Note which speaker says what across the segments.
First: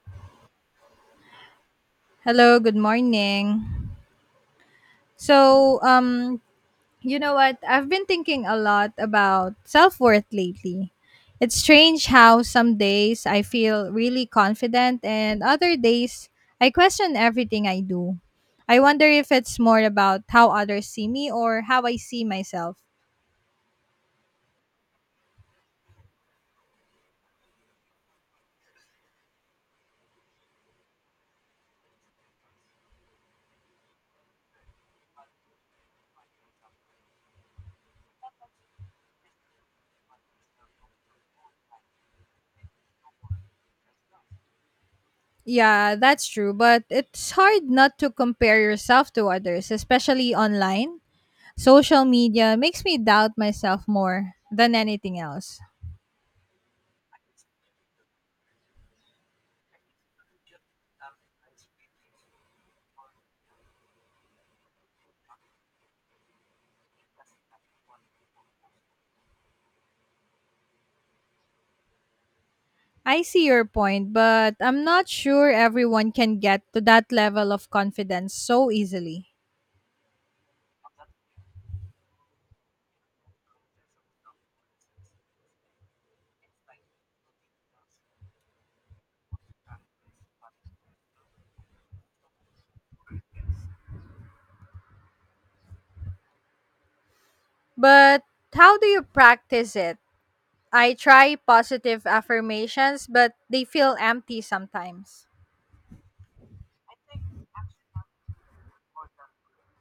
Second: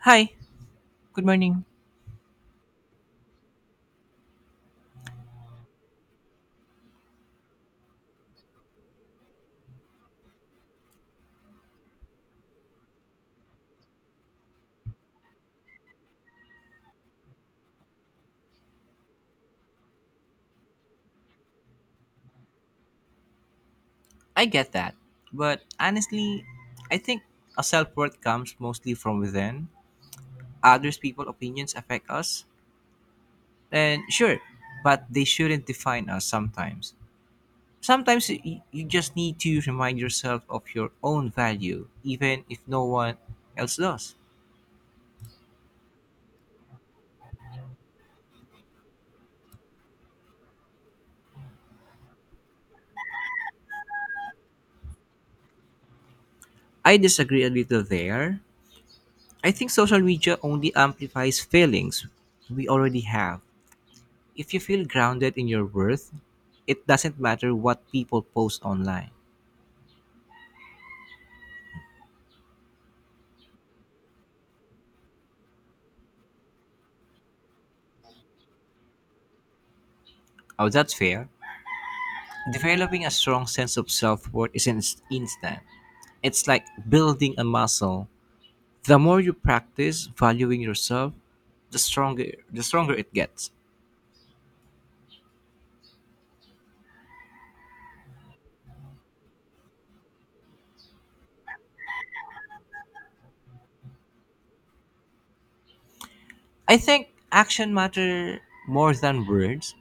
Speaker 1: Hi, good morning.
Speaker 2: Hello, good morning. So, um, you know what? I've been thinking a lot about self worth lately. It's strange how some days I feel really confident, and other days I question everything I do. I wonder if it's more about how others see me or how I see myself.
Speaker 1: I get that. But honestly, I think a self worth comes mostly from within. Others people opinions affect us. And sure, but they shouldn't define us sometimes. Sometimes you just need to remind yourself of your own value, even if no one else does.
Speaker 2: Yeah, that's true, but it's hard not to compare yourself to others, especially online. Social media makes me doubt myself more than anything else.
Speaker 1: I disagree a little there. I think social media only amplifies feelings we already have. If you feel grounded in your worth, it doesn't matter what people post online.
Speaker 2: I see your point, but I'm not sure everyone can get to that level of confidence so easily.
Speaker 1: Oh, that's fair. Developing a strong sense of self worth isn't instant, it's like building a muscle. The more you practice valuing yourself, the stronger it gets.
Speaker 2: But how do you practice it? I try positive affirmations, but they feel empty sometimes.
Speaker 1: I think action matter more than words.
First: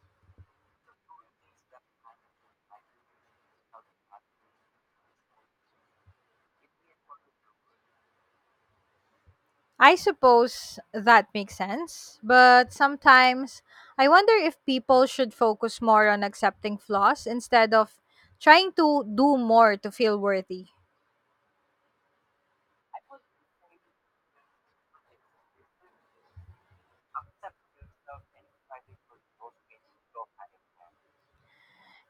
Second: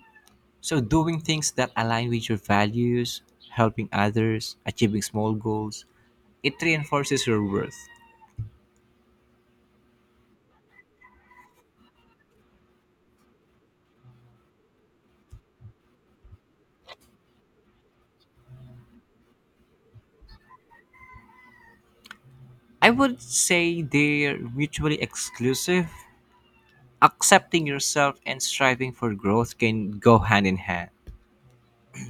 Speaker 1: So doing things that align with your values, helping others, achieving small goals, it reinforces your worth.
Speaker 2: I suppose that makes sense, but sometimes I wonder if people should focus more on accepting flaws instead of trying to do more to feel worthy.
Speaker 1: I would say they're mutually exclusive. Accepting yourself and striving for growth can go hand in hand.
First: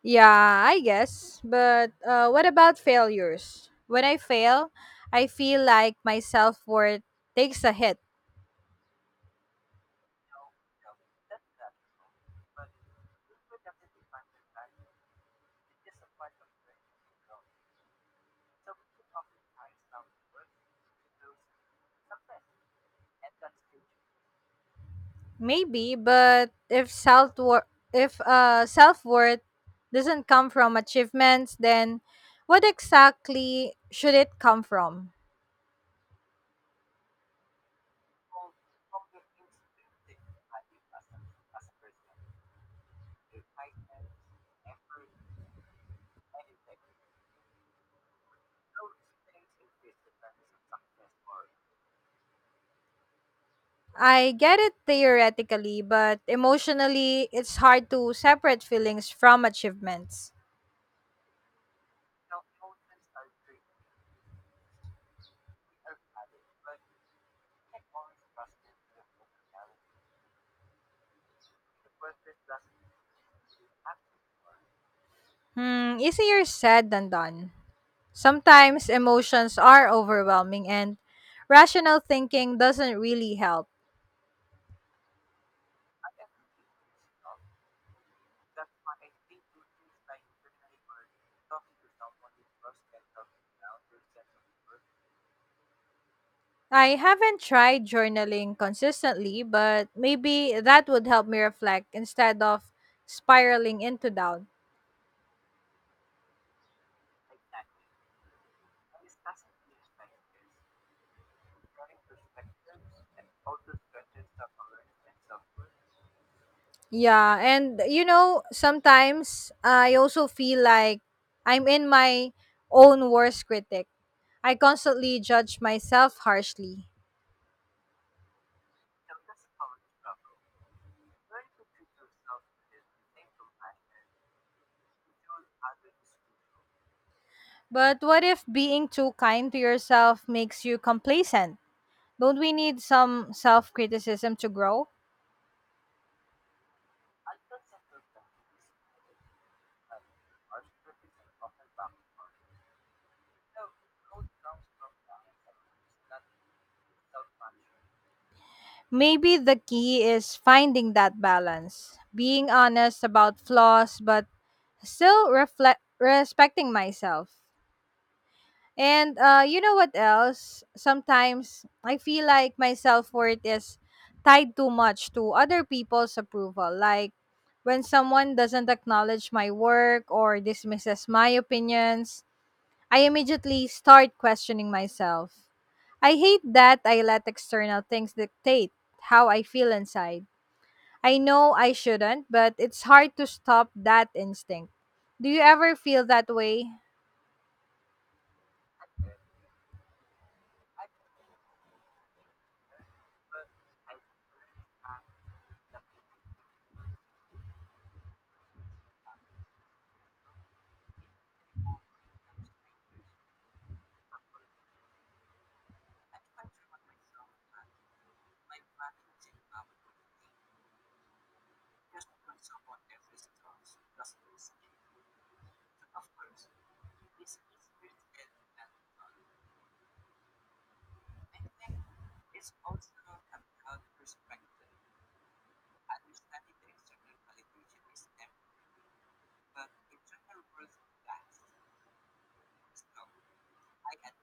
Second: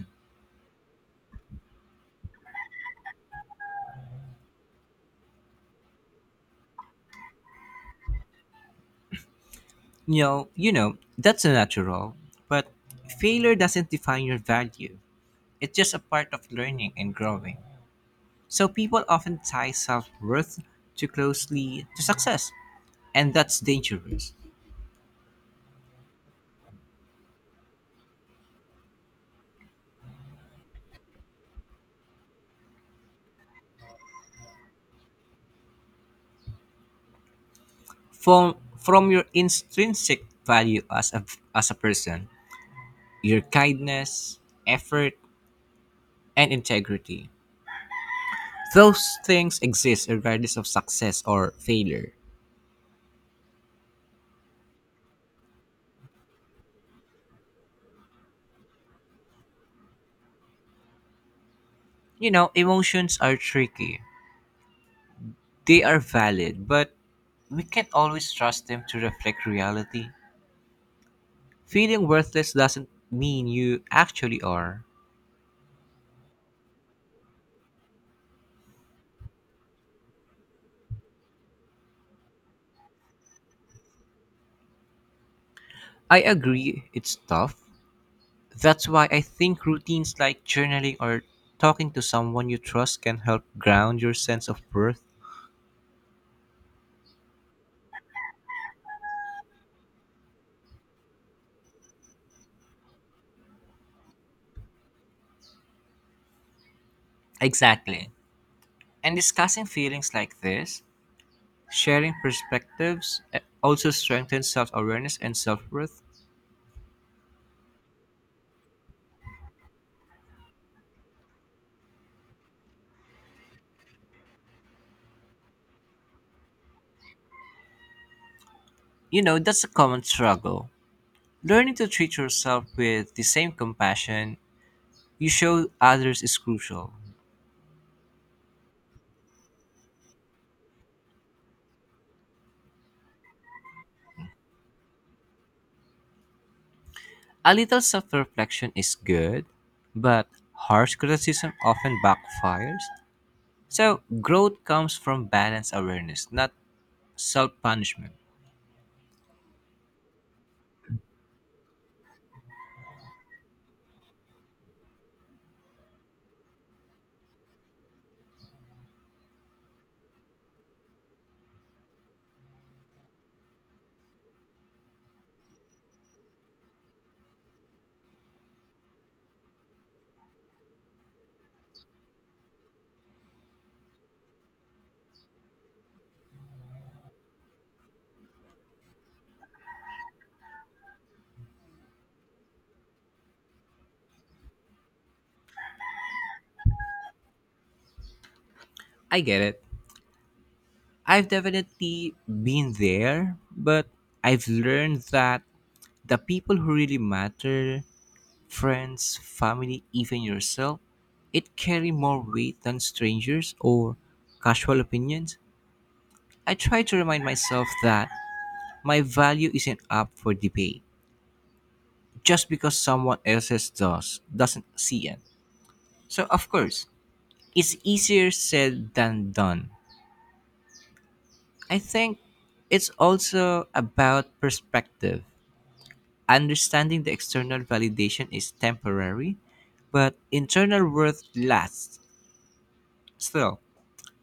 Speaker 2: Yeah, I guess. But what about failures? When I fail, I feel like my self worth takes a hit.
Speaker 1: You know, that's natural, but failure doesn't define your value. It's just a part of learning and growing. So people often tie self-worth too closely to success, and that's dangerous.
Speaker 2: Maybe, but if self worth doesn't come from achievements, then what exactly should it come from?
Speaker 1: From your intrinsic value as a person, your kindness, effort, and integrity. Those things exist regardless of success or failure.
Speaker 2: I get it theoretically, but emotionally, it's hard to separate feelings from achievements.
Speaker 1: You know, emotions are tricky. They are valid, but we can't always trust them to reflect reality. Feeling worthless doesn't mean you actually are.
Speaker 2: Hmm, easier said than done. Sometimes emotions are overwhelming and rational thinking doesn't really help.
Speaker 1: I agree, it's tough. That's why I think routines like journaling or talking to someone you trust can help ground your sense of worth.
Speaker 2: I haven't tried journaling consistently, but maybe that would help me reflect instead of spiraling into doubt.
Speaker 1: Exactly. And discussing feelings like this, sharing perspectives also strengthens self awareness and self worth.
Speaker 2: Yeah, and sometimes I also feel like I'm in my own worst critic. I constantly judge myself harshly.
Speaker 1: You know, that's a common struggle. Learning to treat yourself with the same compassion you show others is crucial.
Speaker 2: But what if being too kind to yourself makes you complacent? Don't we need some self criticism to grow?
Speaker 1: A little self reflection is good, but harsh criticism often backfires. So, growth comes from balanced awareness, not self punishment.
Speaker 2: Maybe the key is finding that balance, being honest about flaws, but still reflect, respecting myself. And you know what else? Sometimes I feel like my self worth is tied too much to other people's approval. Like when someone doesn't acknowledge my work or dismisses my opinions, I immediately start questioning myself. I hate that I let external things dictate how I feel inside. I know I shouldn't, but it's hard to stop that instinct. Do you ever feel that way?
Speaker 1: I get it. I've definitely been there, but I've learned that the people who really matter, friends, family, even yourself, it carry more weight than strangers or casual opinions. I try to remind myself that my value isn't up for debate just because someone else's does doesn't see it. So of course, it's easier said than done. I think it's also about perspective. Understanding the external validation is temporary, but internal worth lasts. Still,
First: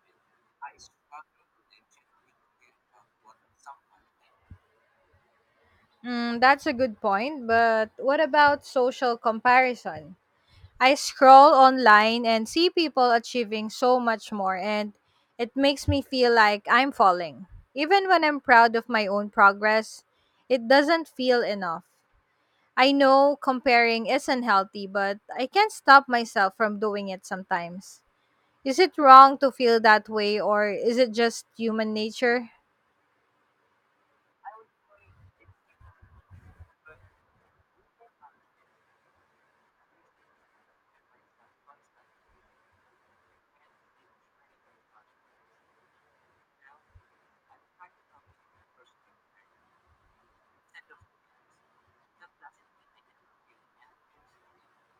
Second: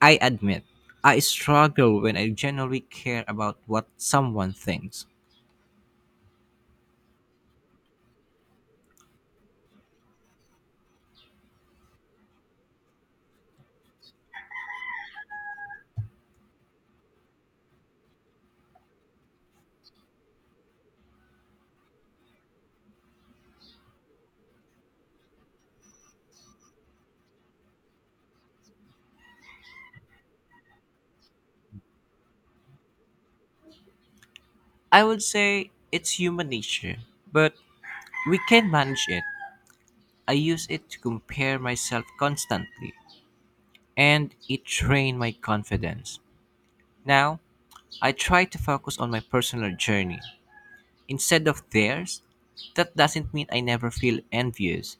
Speaker 1: I admit, I struggle when I genuinely care about what someone thinks.
Speaker 2: Mm, that's a good point, but what about social comparison? I scroll online and see people achieving so much more, and it makes me feel like I'm falling. Even when I'm proud of my own progress, it doesn't feel enough. I know comparing isn't healthy, but I can't stop myself from doing it sometimes. Is it wrong to feel that way, or is it just human nature?
Speaker 1: I would say it's human nature, but we can manage it. I use it to compare myself constantly, and it drained my confidence. Now, I try to focus on my personal journey instead of theirs. That doesn't mean I never feel envious,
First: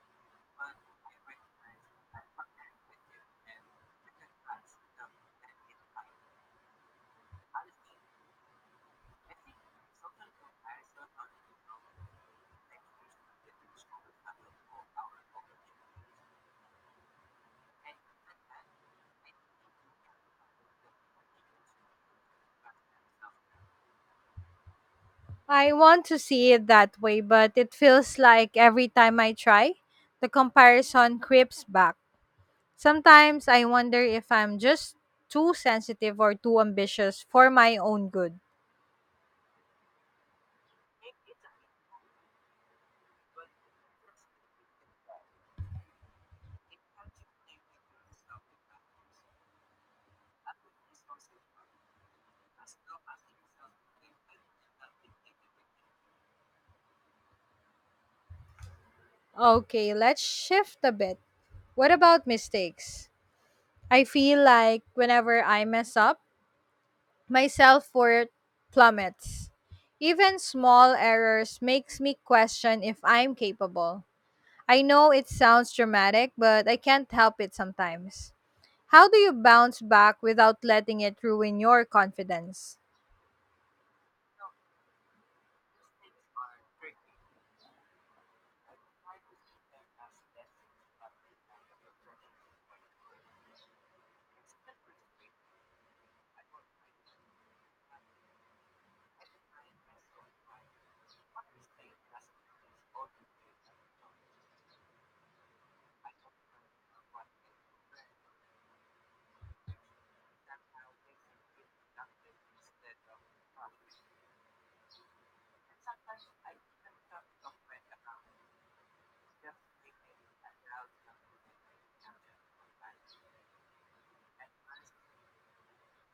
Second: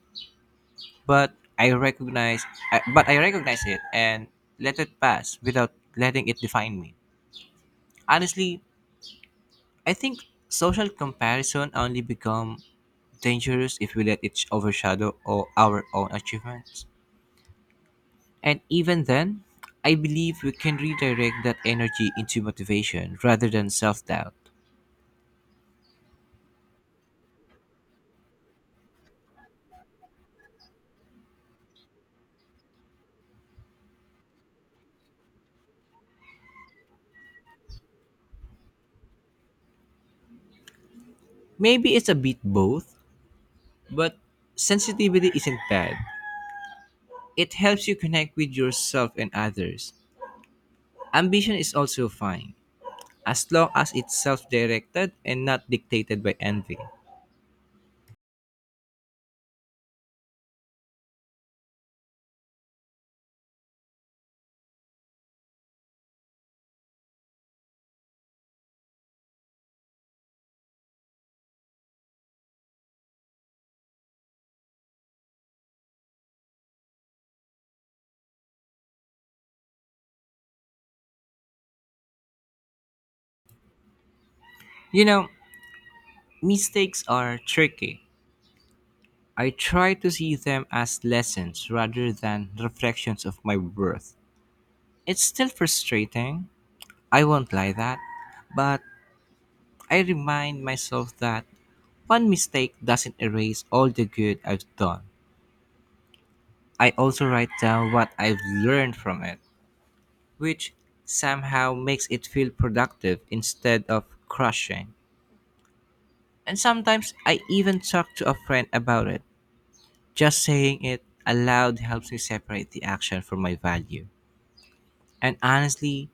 Speaker 1: but I recognize I recognize it and let it pass without letting it define me. Honestly, I think social comparison only become dangerous if we let it overshadow all our own achievements. And even then, I believe we can redirect that energy into motivation rather than self-doubt.
Speaker 2: I want to see it that way, but it feels like every time I try, the comparison creeps back. Sometimes I wonder if I'm just too sensitive or too ambitious for my own good.
Speaker 1: Maybe it's a bit both, but sensitivity isn't bad. It helps you connect with yourself and others. Ambition is also fine, as long as it's self-directed and not dictated by envy.
Speaker 2: Okay, let's shift a bit. What about mistakes? I feel like whenever I mess up, my self-worth plummets. Even small errors makes me question if I'm capable. I know it sounds dramatic, but I can't help it sometimes. How do you bounce back without letting it ruin your confidence?
Speaker 1: You know, mistakes are tricky. I try to see them as lessons rather than reflections of my worth. It's still frustrating, I won't lie that, but I remind myself that one mistake doesn't erase all the good I've done. I also write down what I've learned from it, which somehow makes it feel productive instead of crushing. And sometimes I even talk to a friend about it. Just saying it aloud helps me separate the action from my value. And honestly,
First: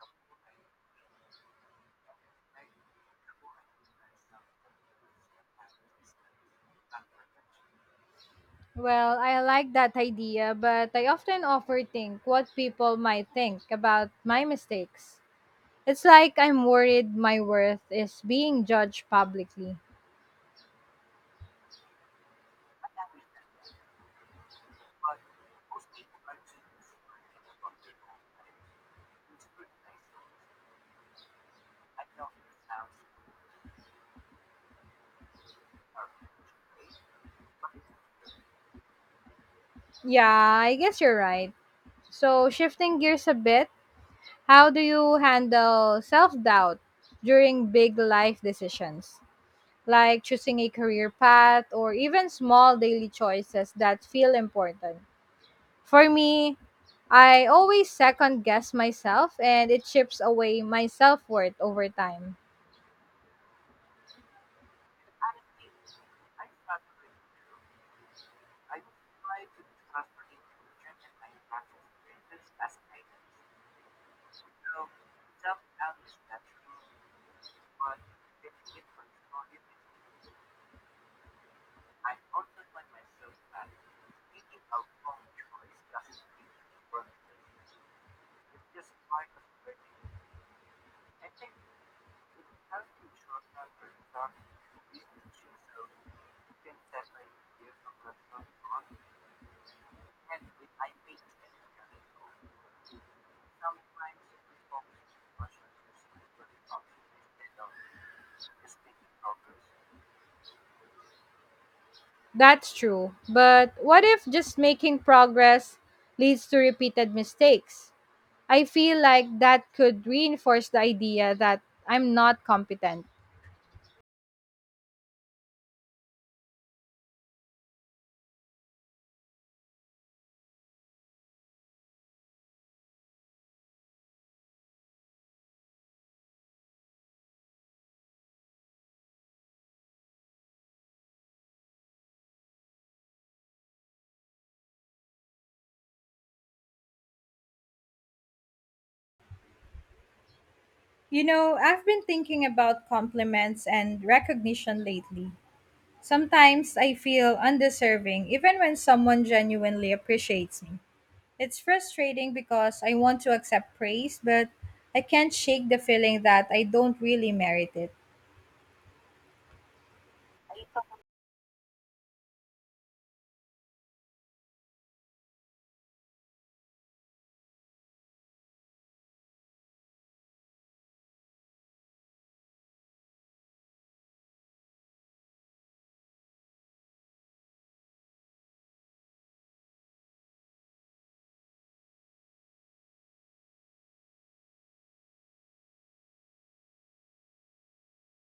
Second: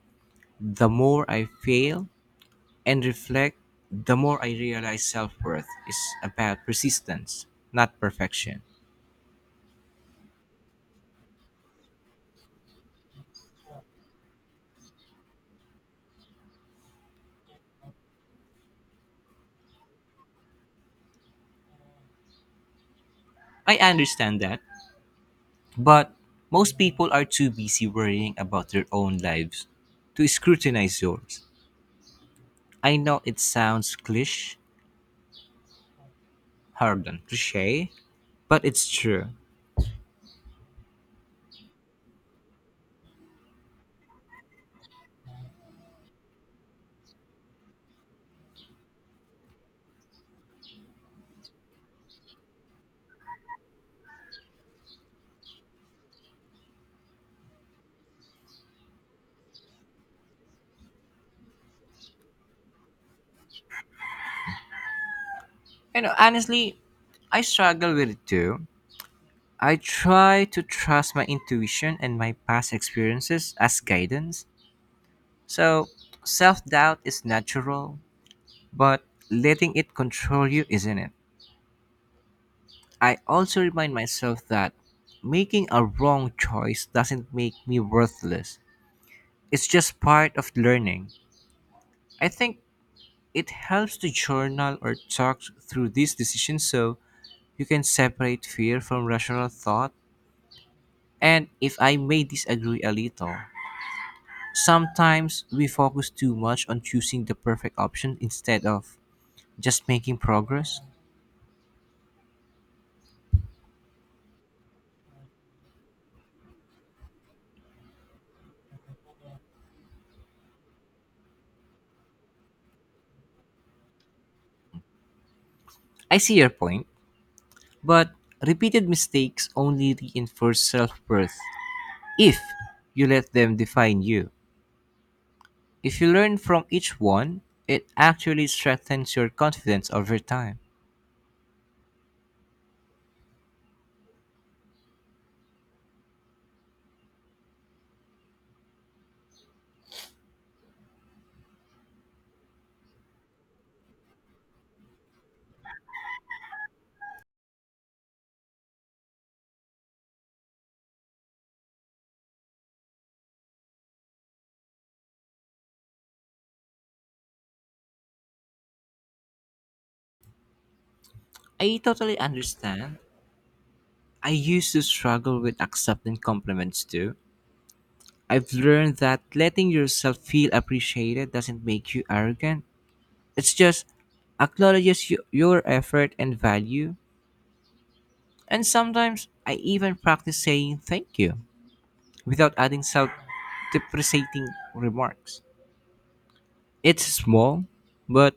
Speaker 1: the more I fail and reflect, the more I realize self worth is about persistence, not perfection.
Speaker 2: Well, I like that idea, but I often overthink what people might think about my mistakes. It's like I'm worried my worth is being judged publicly.
Speaker 1: I understand that, but most people are too busy worrying about their own lives to scrutinize yours. I know it sounds cliche, pardon, cliche, but it's true.
Speaker 2: Yeah, I guess you're right. So, shifting gears a bit, how do you handle self doubt during big life decisions, like choosing a career path or even small daily choices that feel important? For me, I always second guess myself and it chips away my self worth over time.
Speaker 1: You know, honestly, I struggle with it too. I try to trust my intuition and my past experiences as guidance. So, self doubt is natural, but letting it control you isn't it? I also remind myself that making a wrong choice doesn't make me worthless, it's just part of learning. I think it helps to journal or talk through these decisions so you can separate fear from rational thought. And if I may disagree a little, sometimes we focus too much on choosing the perfect option instead of just making progress.
Speaker 2: That's true. But what if just making progress leads to repeated mistakes? I feel like that could reinforce the idea that I'm not competent.
Speaker 1: I see your point, but repeated mistakes only reinforce self worth if you let them define you. If you learn from each one, it actually strengthens your confidence over time.
Speaker 2: You know, I've been thinking about compliments and recognition lately. Sometimes I feel undeserving even when someone genuinely appreciates me. It's frustrating because I want to accept praise, but I can't shake the feeling that I don't really merit it.
Speaker 1: I totally understand. I used to struggle with accepting compliments too. I've learned that letting yourself feel appreciated doesn't make you arrogant. It's just acknowledges you, your effort and value. And sometimes I even practice saying thank you without adding self depreciating remarks. It's small, but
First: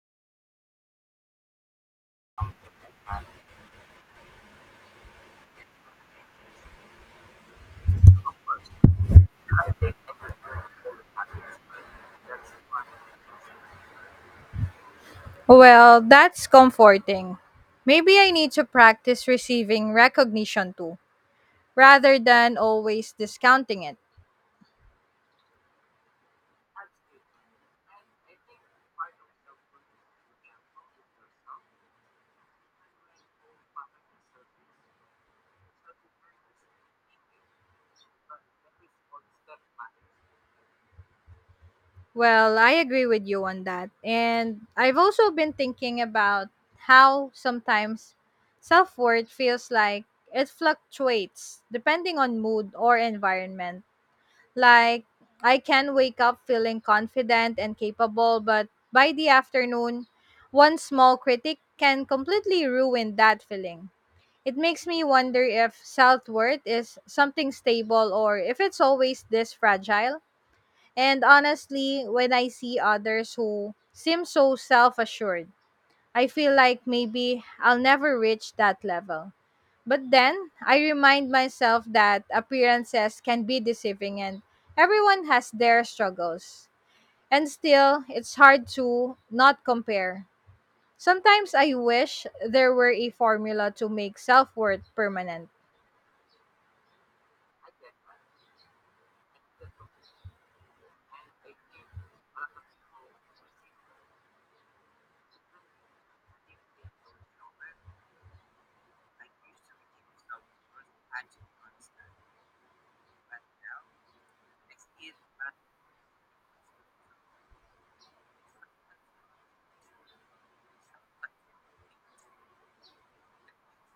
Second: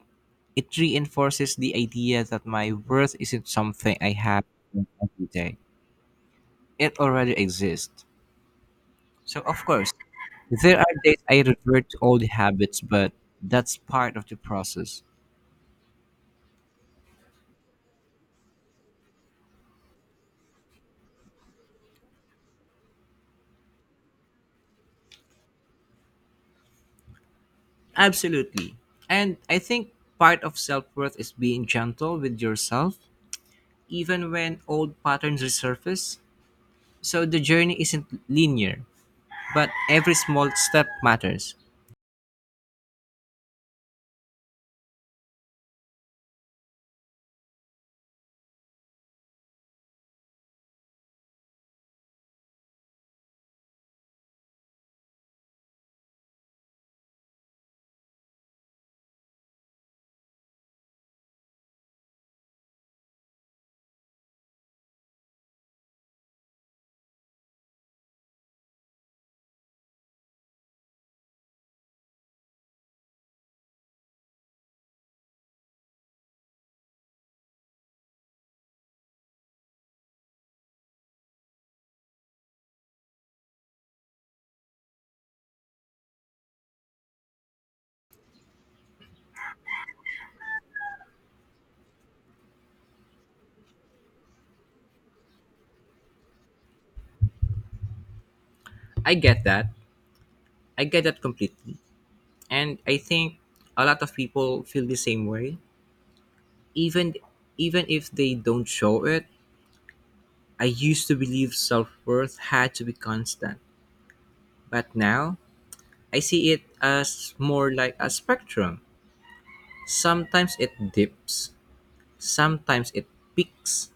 Speaker 1: it reinforces the idea that my worth isn't something I have every day. It already exists. So, of course, there are days I revert to old habits, but that's part of the process.
Speaker 2: Well, that's comforting. Maybe I need to practice receiving recognition too, rather than always discounting it.
Speaker 1: Absolutely. And I think part of self worth is being gentle with yourself, even when old patterns resurface. So the journey isn't linear, but every small step matters.
Speaker 2: Well, I agree with you on that. And I've also been thinking about how sometimes self worth feels like it fluctuates depending on mood or environment. Like, I can wake up feeling confident and capable, but by the afternoon, one small critic can completely ruin that feeling. It makes me wonder if self worth is something stable or if it's always this fragile. And honestly, when I see others who seem so self assured, I feel like maybe I'll never reach that level. But then I remind myself that appearances can be deceiving and everyone has their struggles. And still, it's hard to not compare. Sometimes I wish there were a formula to make self worth permanent.
Speaker 1: I get that. I get that completely. And I think a lot of people feel the same way. Even even if they don't show it, I used to believe self-worth had to be constant. But now I see it as more like a spectrum. Sometimes it dips, sometimes it peaks.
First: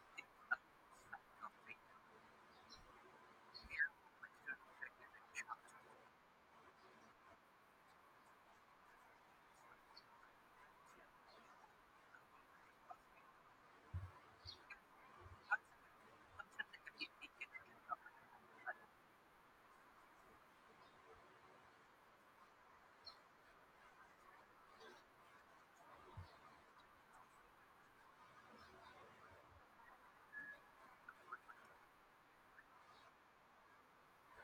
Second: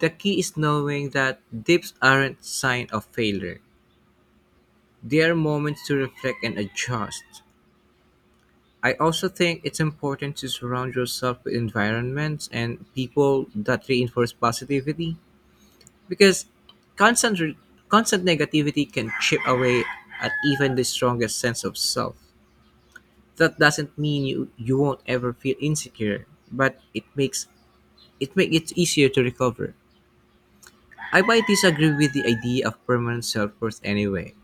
Speaker 1: The key is knowing that dips aren't sign of failure. They are moments to reflect and adjust. I also think it's important to surround yourself with environments and people that reinforce positivity because constant re- constant negativity can chip away at even the strongest sense of self. That doesn't mean you won't ever feel insecure, but it makes it easier to recover. I might disagree with the idea of permanent self-worth anyway,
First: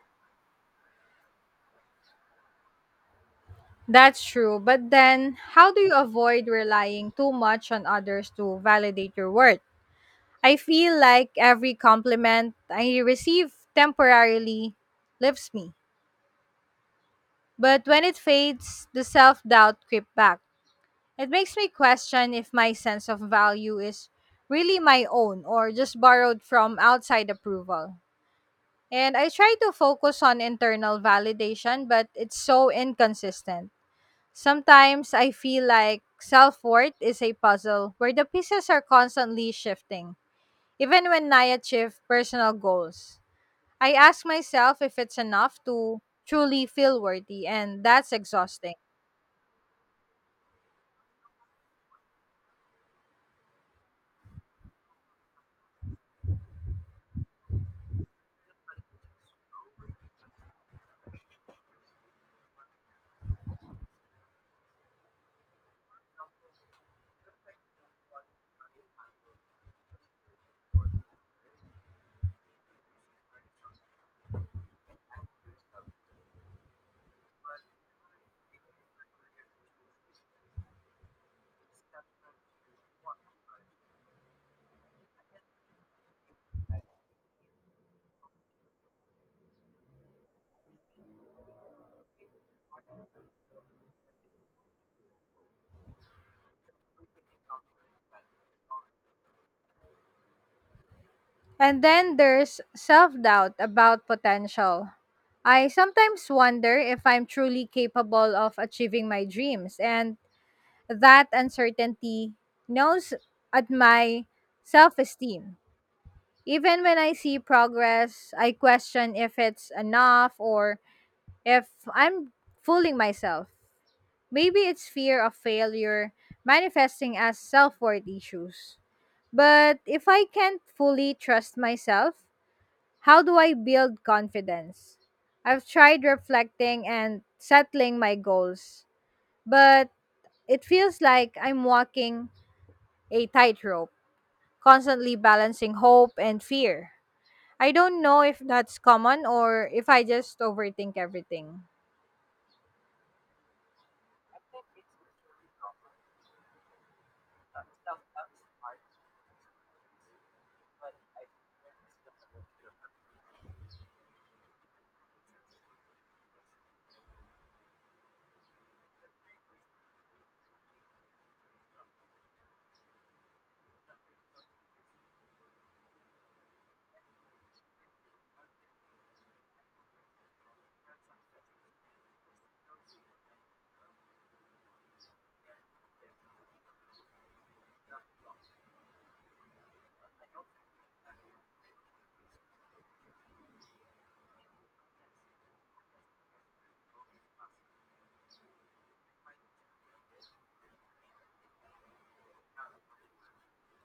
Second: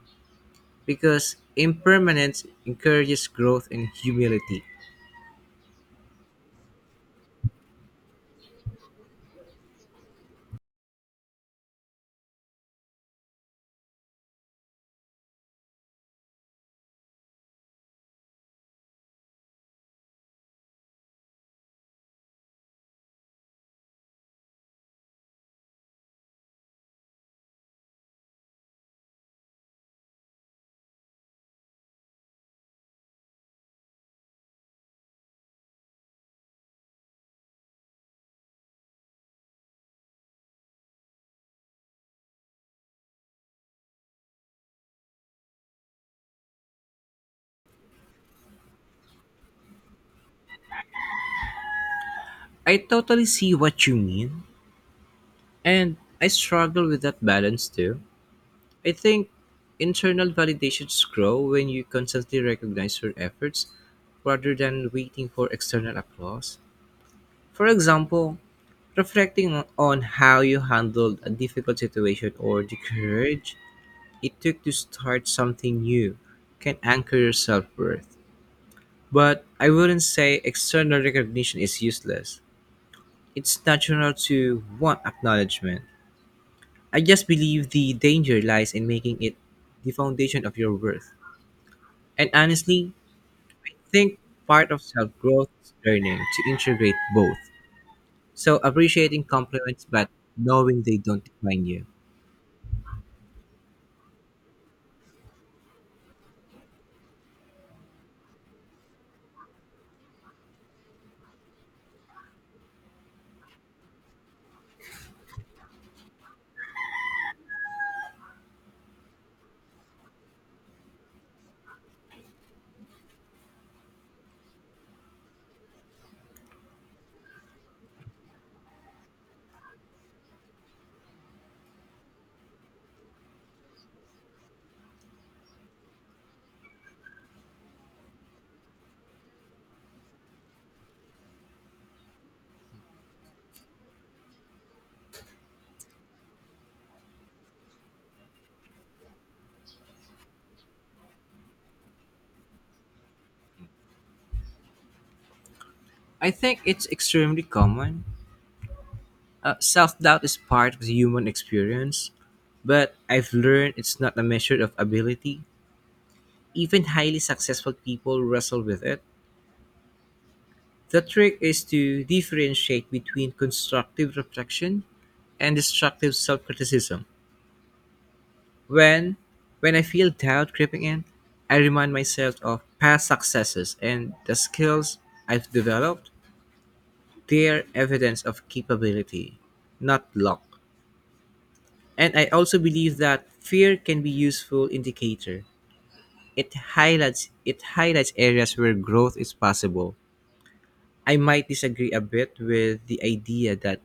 Speaker 1: because impermanence encourages growth and
Speaker 2: That's true.
Speaker 1: humility.
Speaker 2: But then, how do you avoid relying too much on others to validate your worth? I feel like every compliment I receive temporarily lifts me. But when it fades, the self doubt creeps back. It makes me question if my sense of value is really my own or just borrowed from outside approval. And I try to focus on internal validation, but it's so inconsistent. Sometimes I feel like self worth is a puzzle where the pieces are constantly shifting, even when I achieve personal goals. I ask myself if it's enough to truly feel worthy, and that's exhausting.
Speaker 1: I totally see what you mean, and I struggle with that balance too. I think internal validations grow when you constantly recognize your efforts rather than waiting for external applause. For example, reflecting on how you handled a difficult situation or the courage it took to start something new can anchor your self worth. But I wouldn't say external recognition is useless. It's natural to want acknowledgement. I just believe the danger lies in making it the foundation of your worth. And honestly, think part of self growth is learning to integrate both. So appreciating compliments but knowing they don't define
Speaker 2: And
Speaker 1: you.
Speaker 2: then there's self doubt about potential. I sometimes wonder if I'm truly capable of achieving my dreams, and that uncertainty gnaws at my self esteem. Even when I see progress, I question if it's enough or if I'm fooling myself. Maybe it's fear of failure manifesting as self worth issues. But if I can't fully trust myself, how do I build confidence? I've tried reflecting and settling my goals, but it feels like I'm walking a tightrope, constantly balancing hope and fear. I don't know if that's common or if I just overthink everything.
Speaker 1: I think it's extremely common. Self doubt is part of the human experience, but I've learned it's not a measure of ability. Even highly successful people wrestle with it. The trick is to differentiate between constructive reflection and destructive self-criticism. When when I feel doubt creeping in, I remind myself of past successes and the skills I've developed. They're evidence of capability, not luck. And I also believe that fear can be useful indicator. It highlights areas where growth is possible. I might disagree a bit with the idea that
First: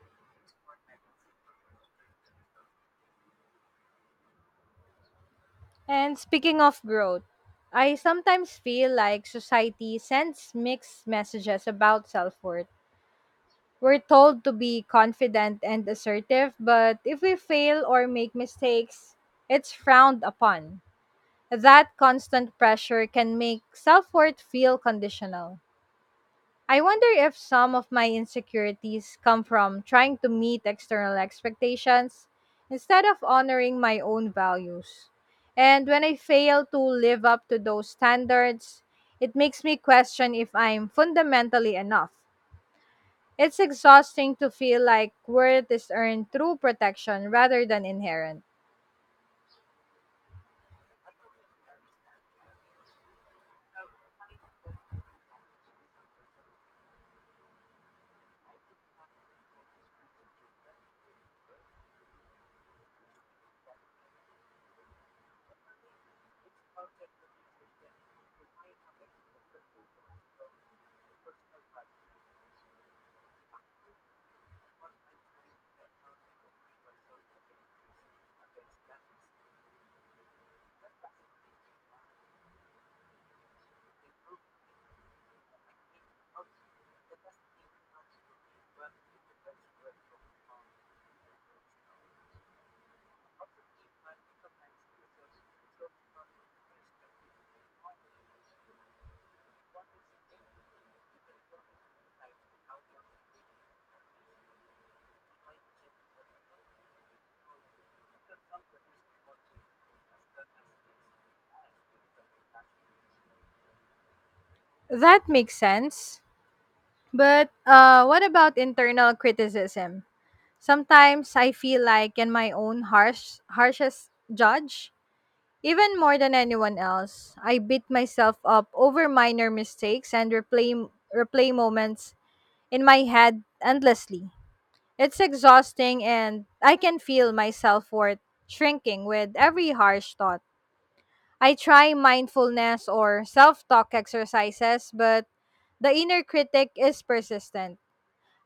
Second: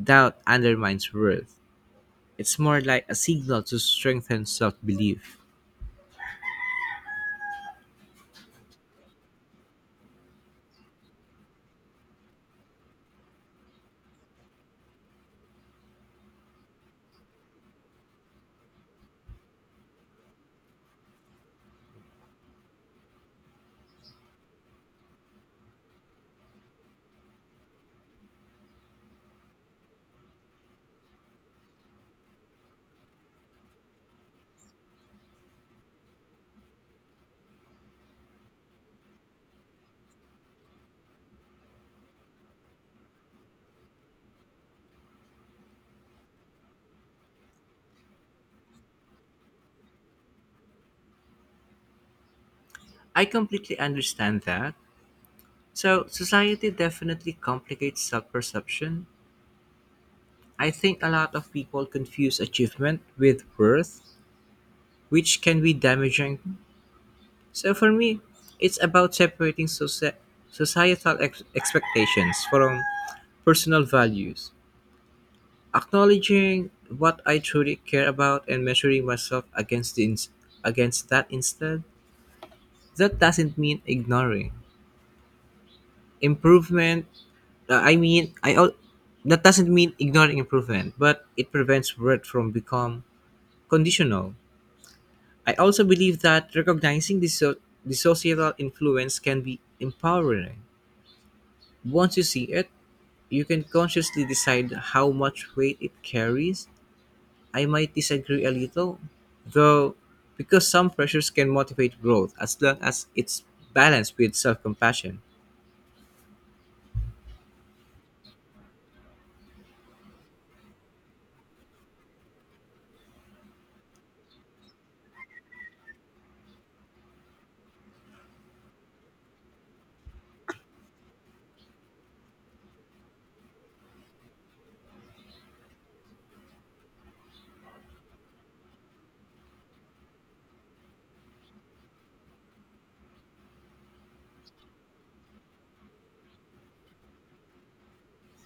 Speaker 1: doubt undermines worth. It's more like a signal to strengthen self belief.
Speaker 2: And speaking of growth, I sometimes feel like society sends mixed messages about self worth. We're told to be confident and assertive, but if we fail or make mistakes, it's frowned upon. That constant pressure can make self worth feel conditional. I wonder if some of my insecurities come from trying to meet external expectations instead of honoring my own values. And when I fail to live up to those standards, it makes me question if I'm fundamentally enough. It's exhausting to feel like worth is earned through protection rather than inherent.
Speaker 1: I completely understand that. So, society definitely complicates self perception. I think a lot of people confuse achievement with worth, which can be damaging. So, for me, it's about separating societal expectations from personal values, acknowledging what I truly care about, and measuring myself against, against that instead. That doesn't mean ignoring improvement I mean I al- that doesn't mean ignoring improvement but it prevents worth from become conditional. I also believe that recognizing the societal influence can be empowering. Once you see it you can consciously decide how much weight it carries. I might disagree a little, though, because some pressures can motivate growth as long as it's balanced with self-compassion.
Speaker 2: That makes sense. But what about internal criticism? Sometimes I feel like in my own harshest judge, even more than anyone else. I beat myself up over minor mistakes and replay moments in my head endlessly. It's exhausting and I can feel my self-worth shrinking with every harsh thought. I try mindfulness or self-talk exercises, but the inner critic is persistent.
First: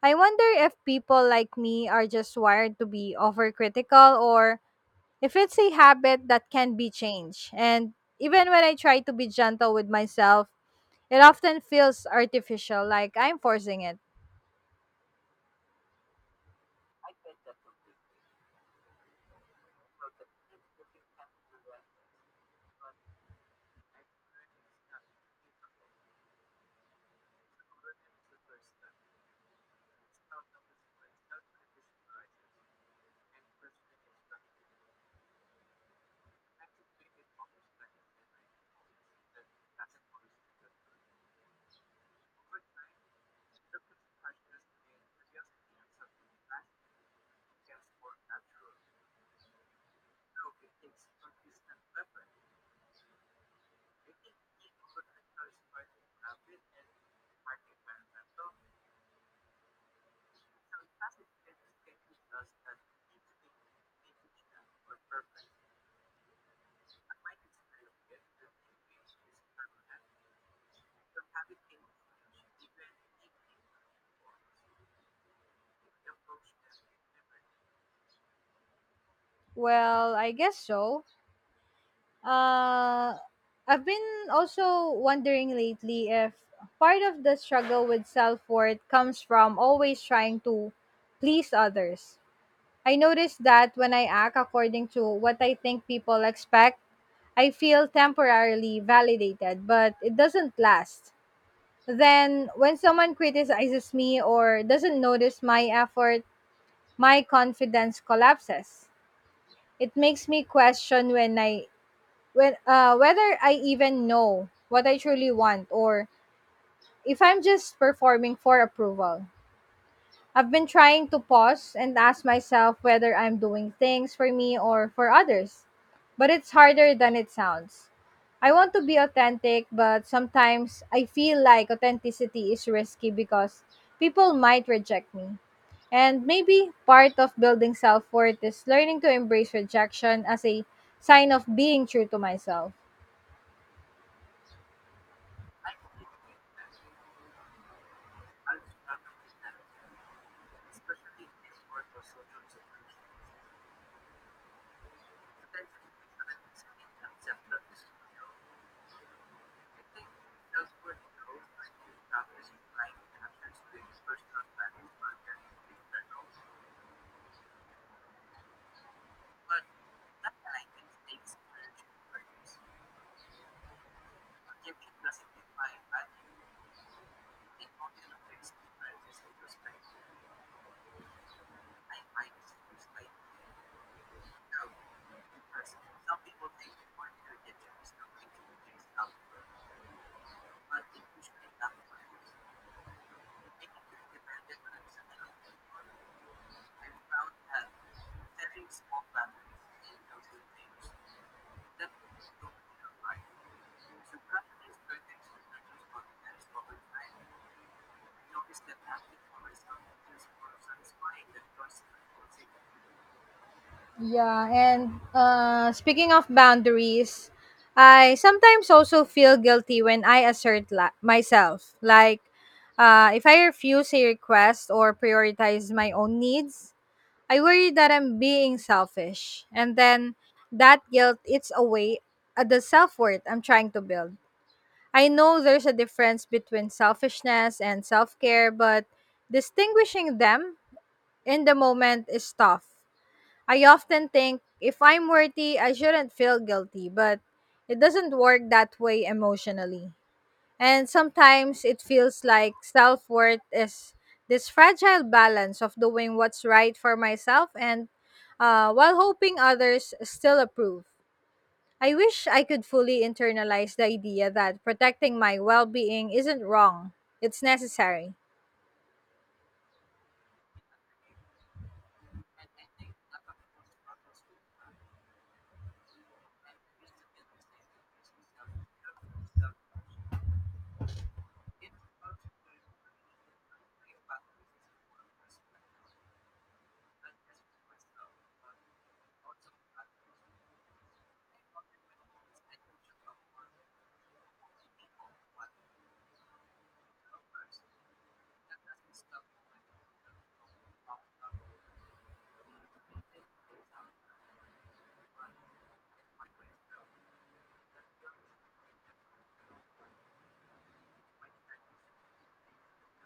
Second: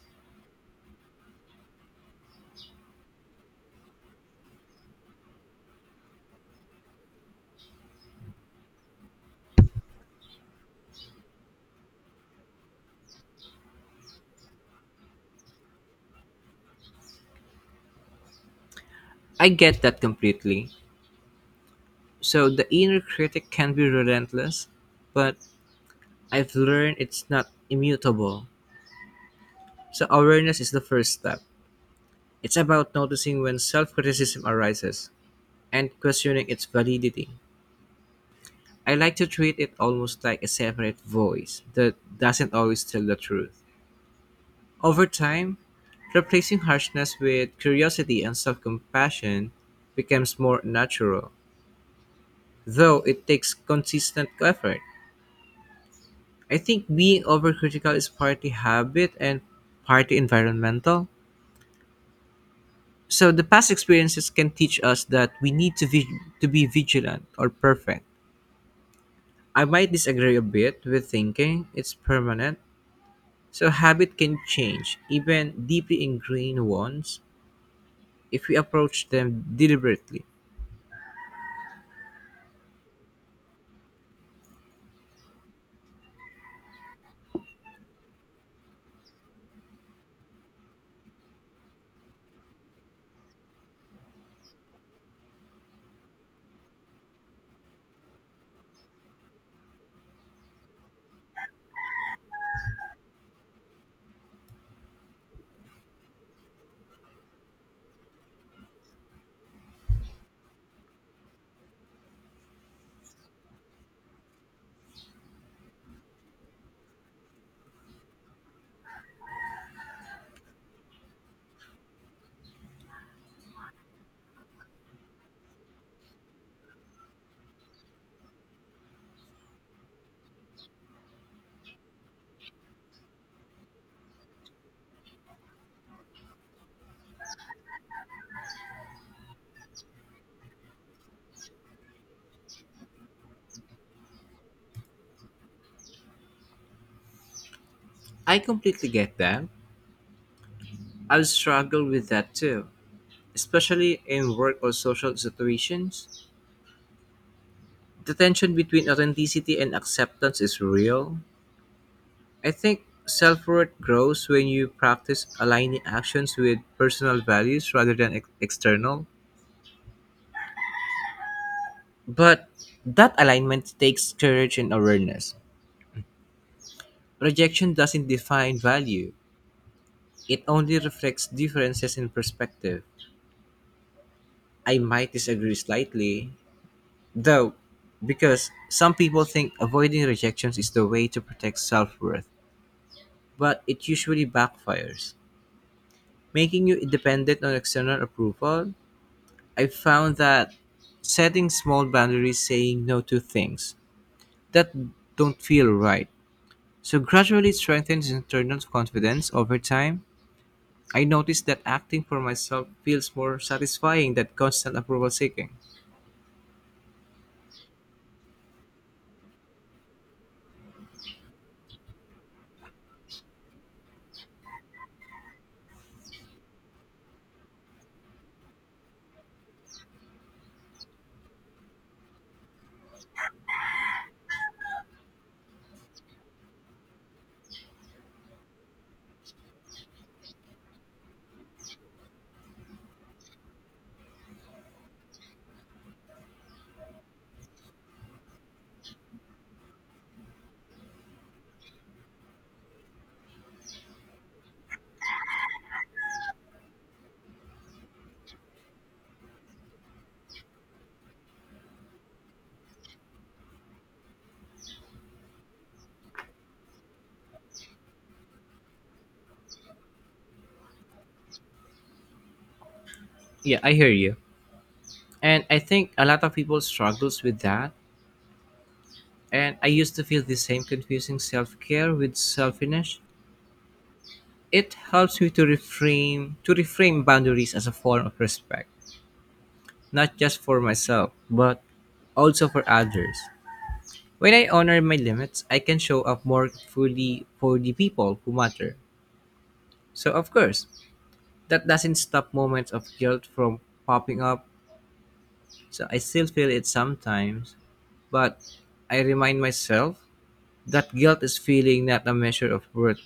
Speaker 2: I wonder if people like me are just wired to be overcritical or if it's a habit that can be changed. And even when I try to be gentle with myself, it often feels artificial, like I'm forcing it.
Speaker 1: I get that completely. So the inner critic can be relentless, but I've learned it's not immutable. So awareness is the first step. It's about noticing when self criticism arises and questioning its validity. I like to treat it almost like a separate voice that doesn't always tell the truth. Over time, replacing harshness with curiosity and self compassion becomes more natural, though it takes consistent effort. I think being overcritical is partly habit and partly environmental. So the past experiences can teach us that we need to be vigilant or perfect. I might disagree a bit with thinking it's permanent. So habit can change, even deeply ingrained ones, if we approach them
Speaker 2: Well,
Speaker 1: deliberately.
Speaker 2: I guess so. Uh, I've been also wondering lately if part of the struggle with self worth comes from always trying to please others. I noticed that when I act according to what I think people expect, I feel temporarily validated, but it doesn't last. Then, when someone criticizes me or doesn't notice my effort, my confidence collapses. It makes me question when I when whether I even know what I truly want or if I'm just performing for approval. I've been trying to pause and ask myself whether I'm doing things for me or for others, but it's harder than it sounds. I want to be authentic, but sometimes I feel like authenticity is risky because people might reject me. And maybe part of building self worth is learning to embrace rejection as a sign of being true to myself.
Speaker 1: I completely get that. I've struggled with that too, especially in work or social situations. The tension between authenticity and acceptance is real. I think self worth grows when you practice aligning actions with personal values rather than external. But that alignment takes courage and awareness. Rejection doesn't define value, it only reflects differences in perspective. I might disagree slightly, though, because some people think avoiding rejections is the way to protect self worth, but it usually backfires, making you dependent on external approval. I found that setting small boundaries, saying no to things that don't feel right, so gradually strengthens internal confidence over time. I noticed that acting for myself feels more satisfying than
Speaker 2: Yeah,
Speaker 1: constant
Speaker 2: and
Speaker 1: approval seeking.
Speaker 2: speaking of boundaries, I sometimes also feel guilty when I myself. Like, if I refuse a request or prioritize my own needs, I worry that I'm being selfish. And then that guilt eats away at the self worth I'm trying to build. I know there's a difference between selfishness and self care, but distinguishing them in the moment is tough. I often think if I'm worthy, I shouldn't feel guilty, but it doesn't work that way emotionally. And sometimes it feels like self worth is this fragile balance of doing what's right for myself and while hoping others still approve. I wish I could fully internalize the idea that protecting my well being isn't wrong, it's necessary.
Speaker 1: Yeah, I hear you. And I think a lot of people struggles with that. And I used to feel the same confusing self-care with selfishness. It helps me to reframe boundaries as a form of respect, not just for myself, but also for others. When I honor my limits, I can show up more fully for the people who matter. So, of course, that doesn't stop moments of guilt from popping up. So, I still feel it sometimes, but I remind myself that guilt is feeling, not a measure of worth.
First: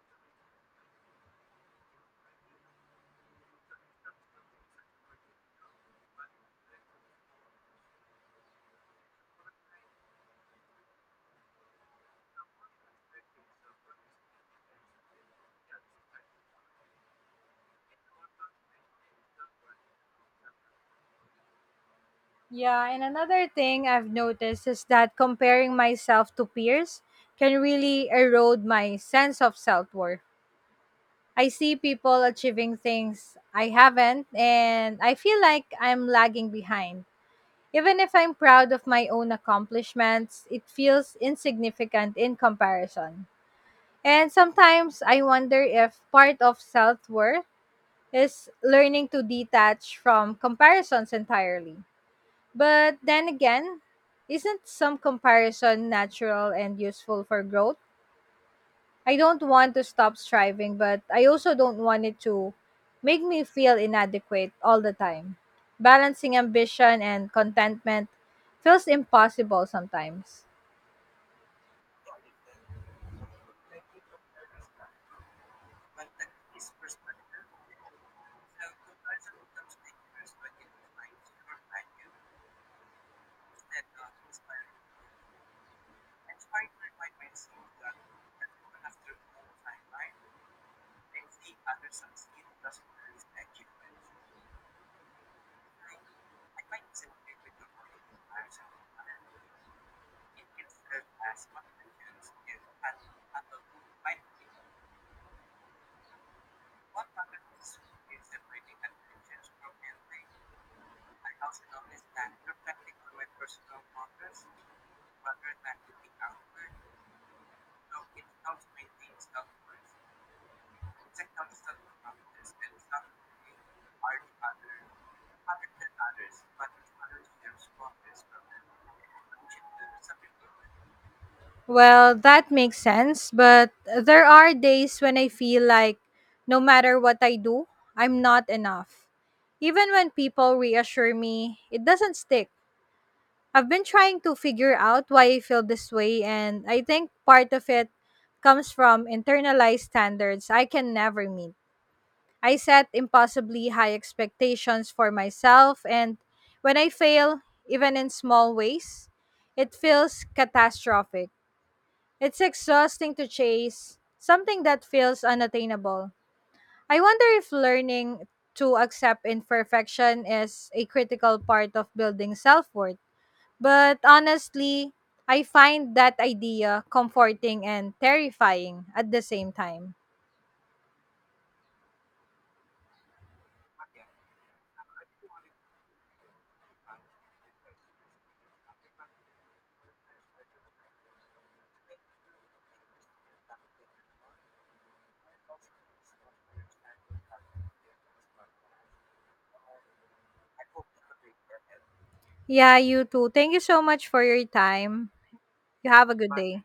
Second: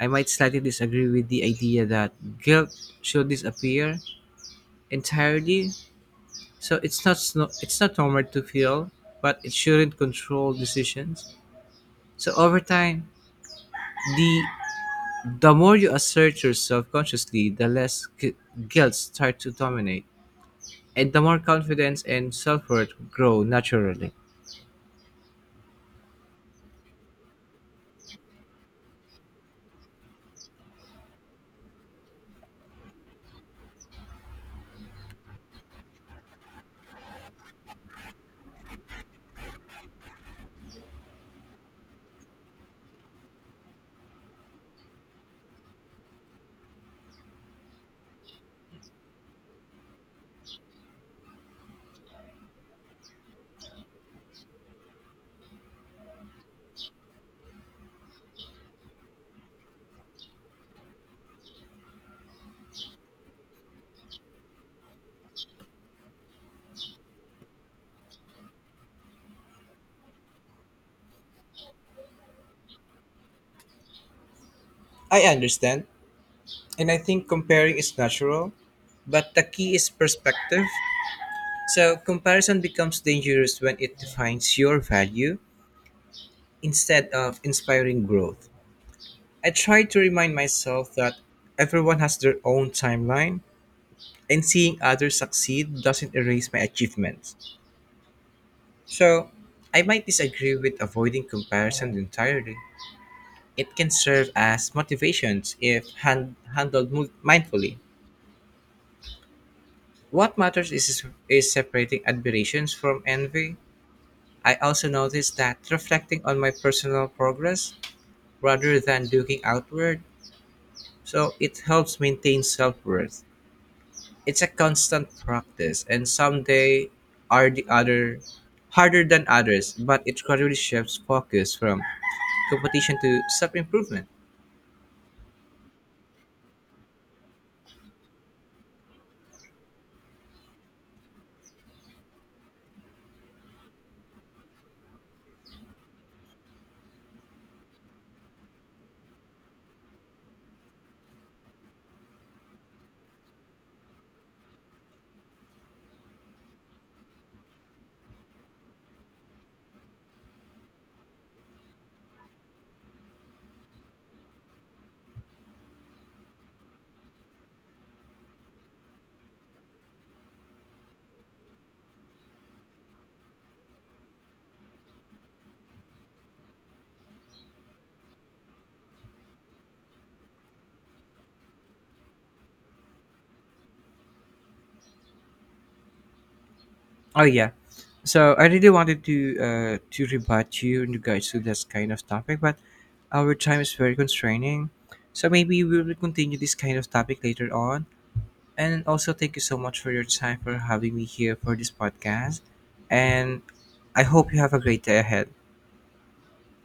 Speaker 1: I might slightly disagree with the idea that guilt should disappear entirely. So it's not sno- it's not normal to feel, but it shouldn't control decisions. So over time, the the more you assert yourself consciously, the guilt start to dominate, and the more confidence and self
Speaker 2: Yeah,
Speaker 1: worth
Speaker 2: and
Speaker 1: grow
Speaker 2: another thing I've
Speaker 1: naturally.
Speaker 2: noticed is that comparing myself to peers can really erode my sense of self worth. I see people achieving things I haven't, and I feel like I'm lagging behind. Even if I'm proud of my own accomplishments, it feels insignificant in comparison. And sometimes I wonder if part of self worth is learning to detach from comparisons entirely. But then again, isn't some comparison natural and useful for growth? I don't want to stop striving, but I also don't want it to make me feel inadequate all the time. Balancing ambition and contentment feels impossible sometimes.
Speaker 1: I understand, and I think comparing is natural, but the key is perspective. So comparison becomes dangerous when it defines your value instead of inspiring growth. I try to remind myself that everyone has their own timeline, and seeing others succeed doesn't erase my achievements. So, I might disagree with avoiding comparison entirely. It can serve as motivations if handled mindfully. What matters is separating admirations from envy. I also noticed that reflecting on my personal progress rather than looking outward, so it helps maintain self worth. It's a constant practice, and some days are the other harder than others, but it gradually shifts focus from
Speaker 2: Well, that makes
Speaker 1: competition to
Speaker 2: sense,
Speaker 1: self
Speaker 2: but
Speaker 1: improvement.
Speaker 2: there are days when I feel like no matter what I do, I'm not enough. Even when people reassure me, it doesn't stick. I've been trying to figure out why I feel this way, and I think part of it comes from internalized standards I can never meet. I set impossibly high expectations for myself, and when I fail, even in small ways, it feels catastrophic. It's exhausting to chase something that feels unattainable. I wonder if learning to accept imperfection is a critical part of building self worth, but honestly, I find that idea comforting and terrifying at the same time.
Speaker 1: Oh yeah, so I really wanted to rebut you in regards to this kind of topic, but our time is very constraining. So maybe we will continue this kind of topic later on. And also thank you so much for your time for having me here for this podcast.
Speaker 2: Yeah, you too.
Speaker 1: And
Speaker 2: Thank you so
Speaker 1: I
Speaker 2: much for
Speaker 1: hope you
Speaker 2: your
Speaker 1: have a great day
Speaker 2: time.
Speaker 1: ahead.
Speaker 2: You have a good day.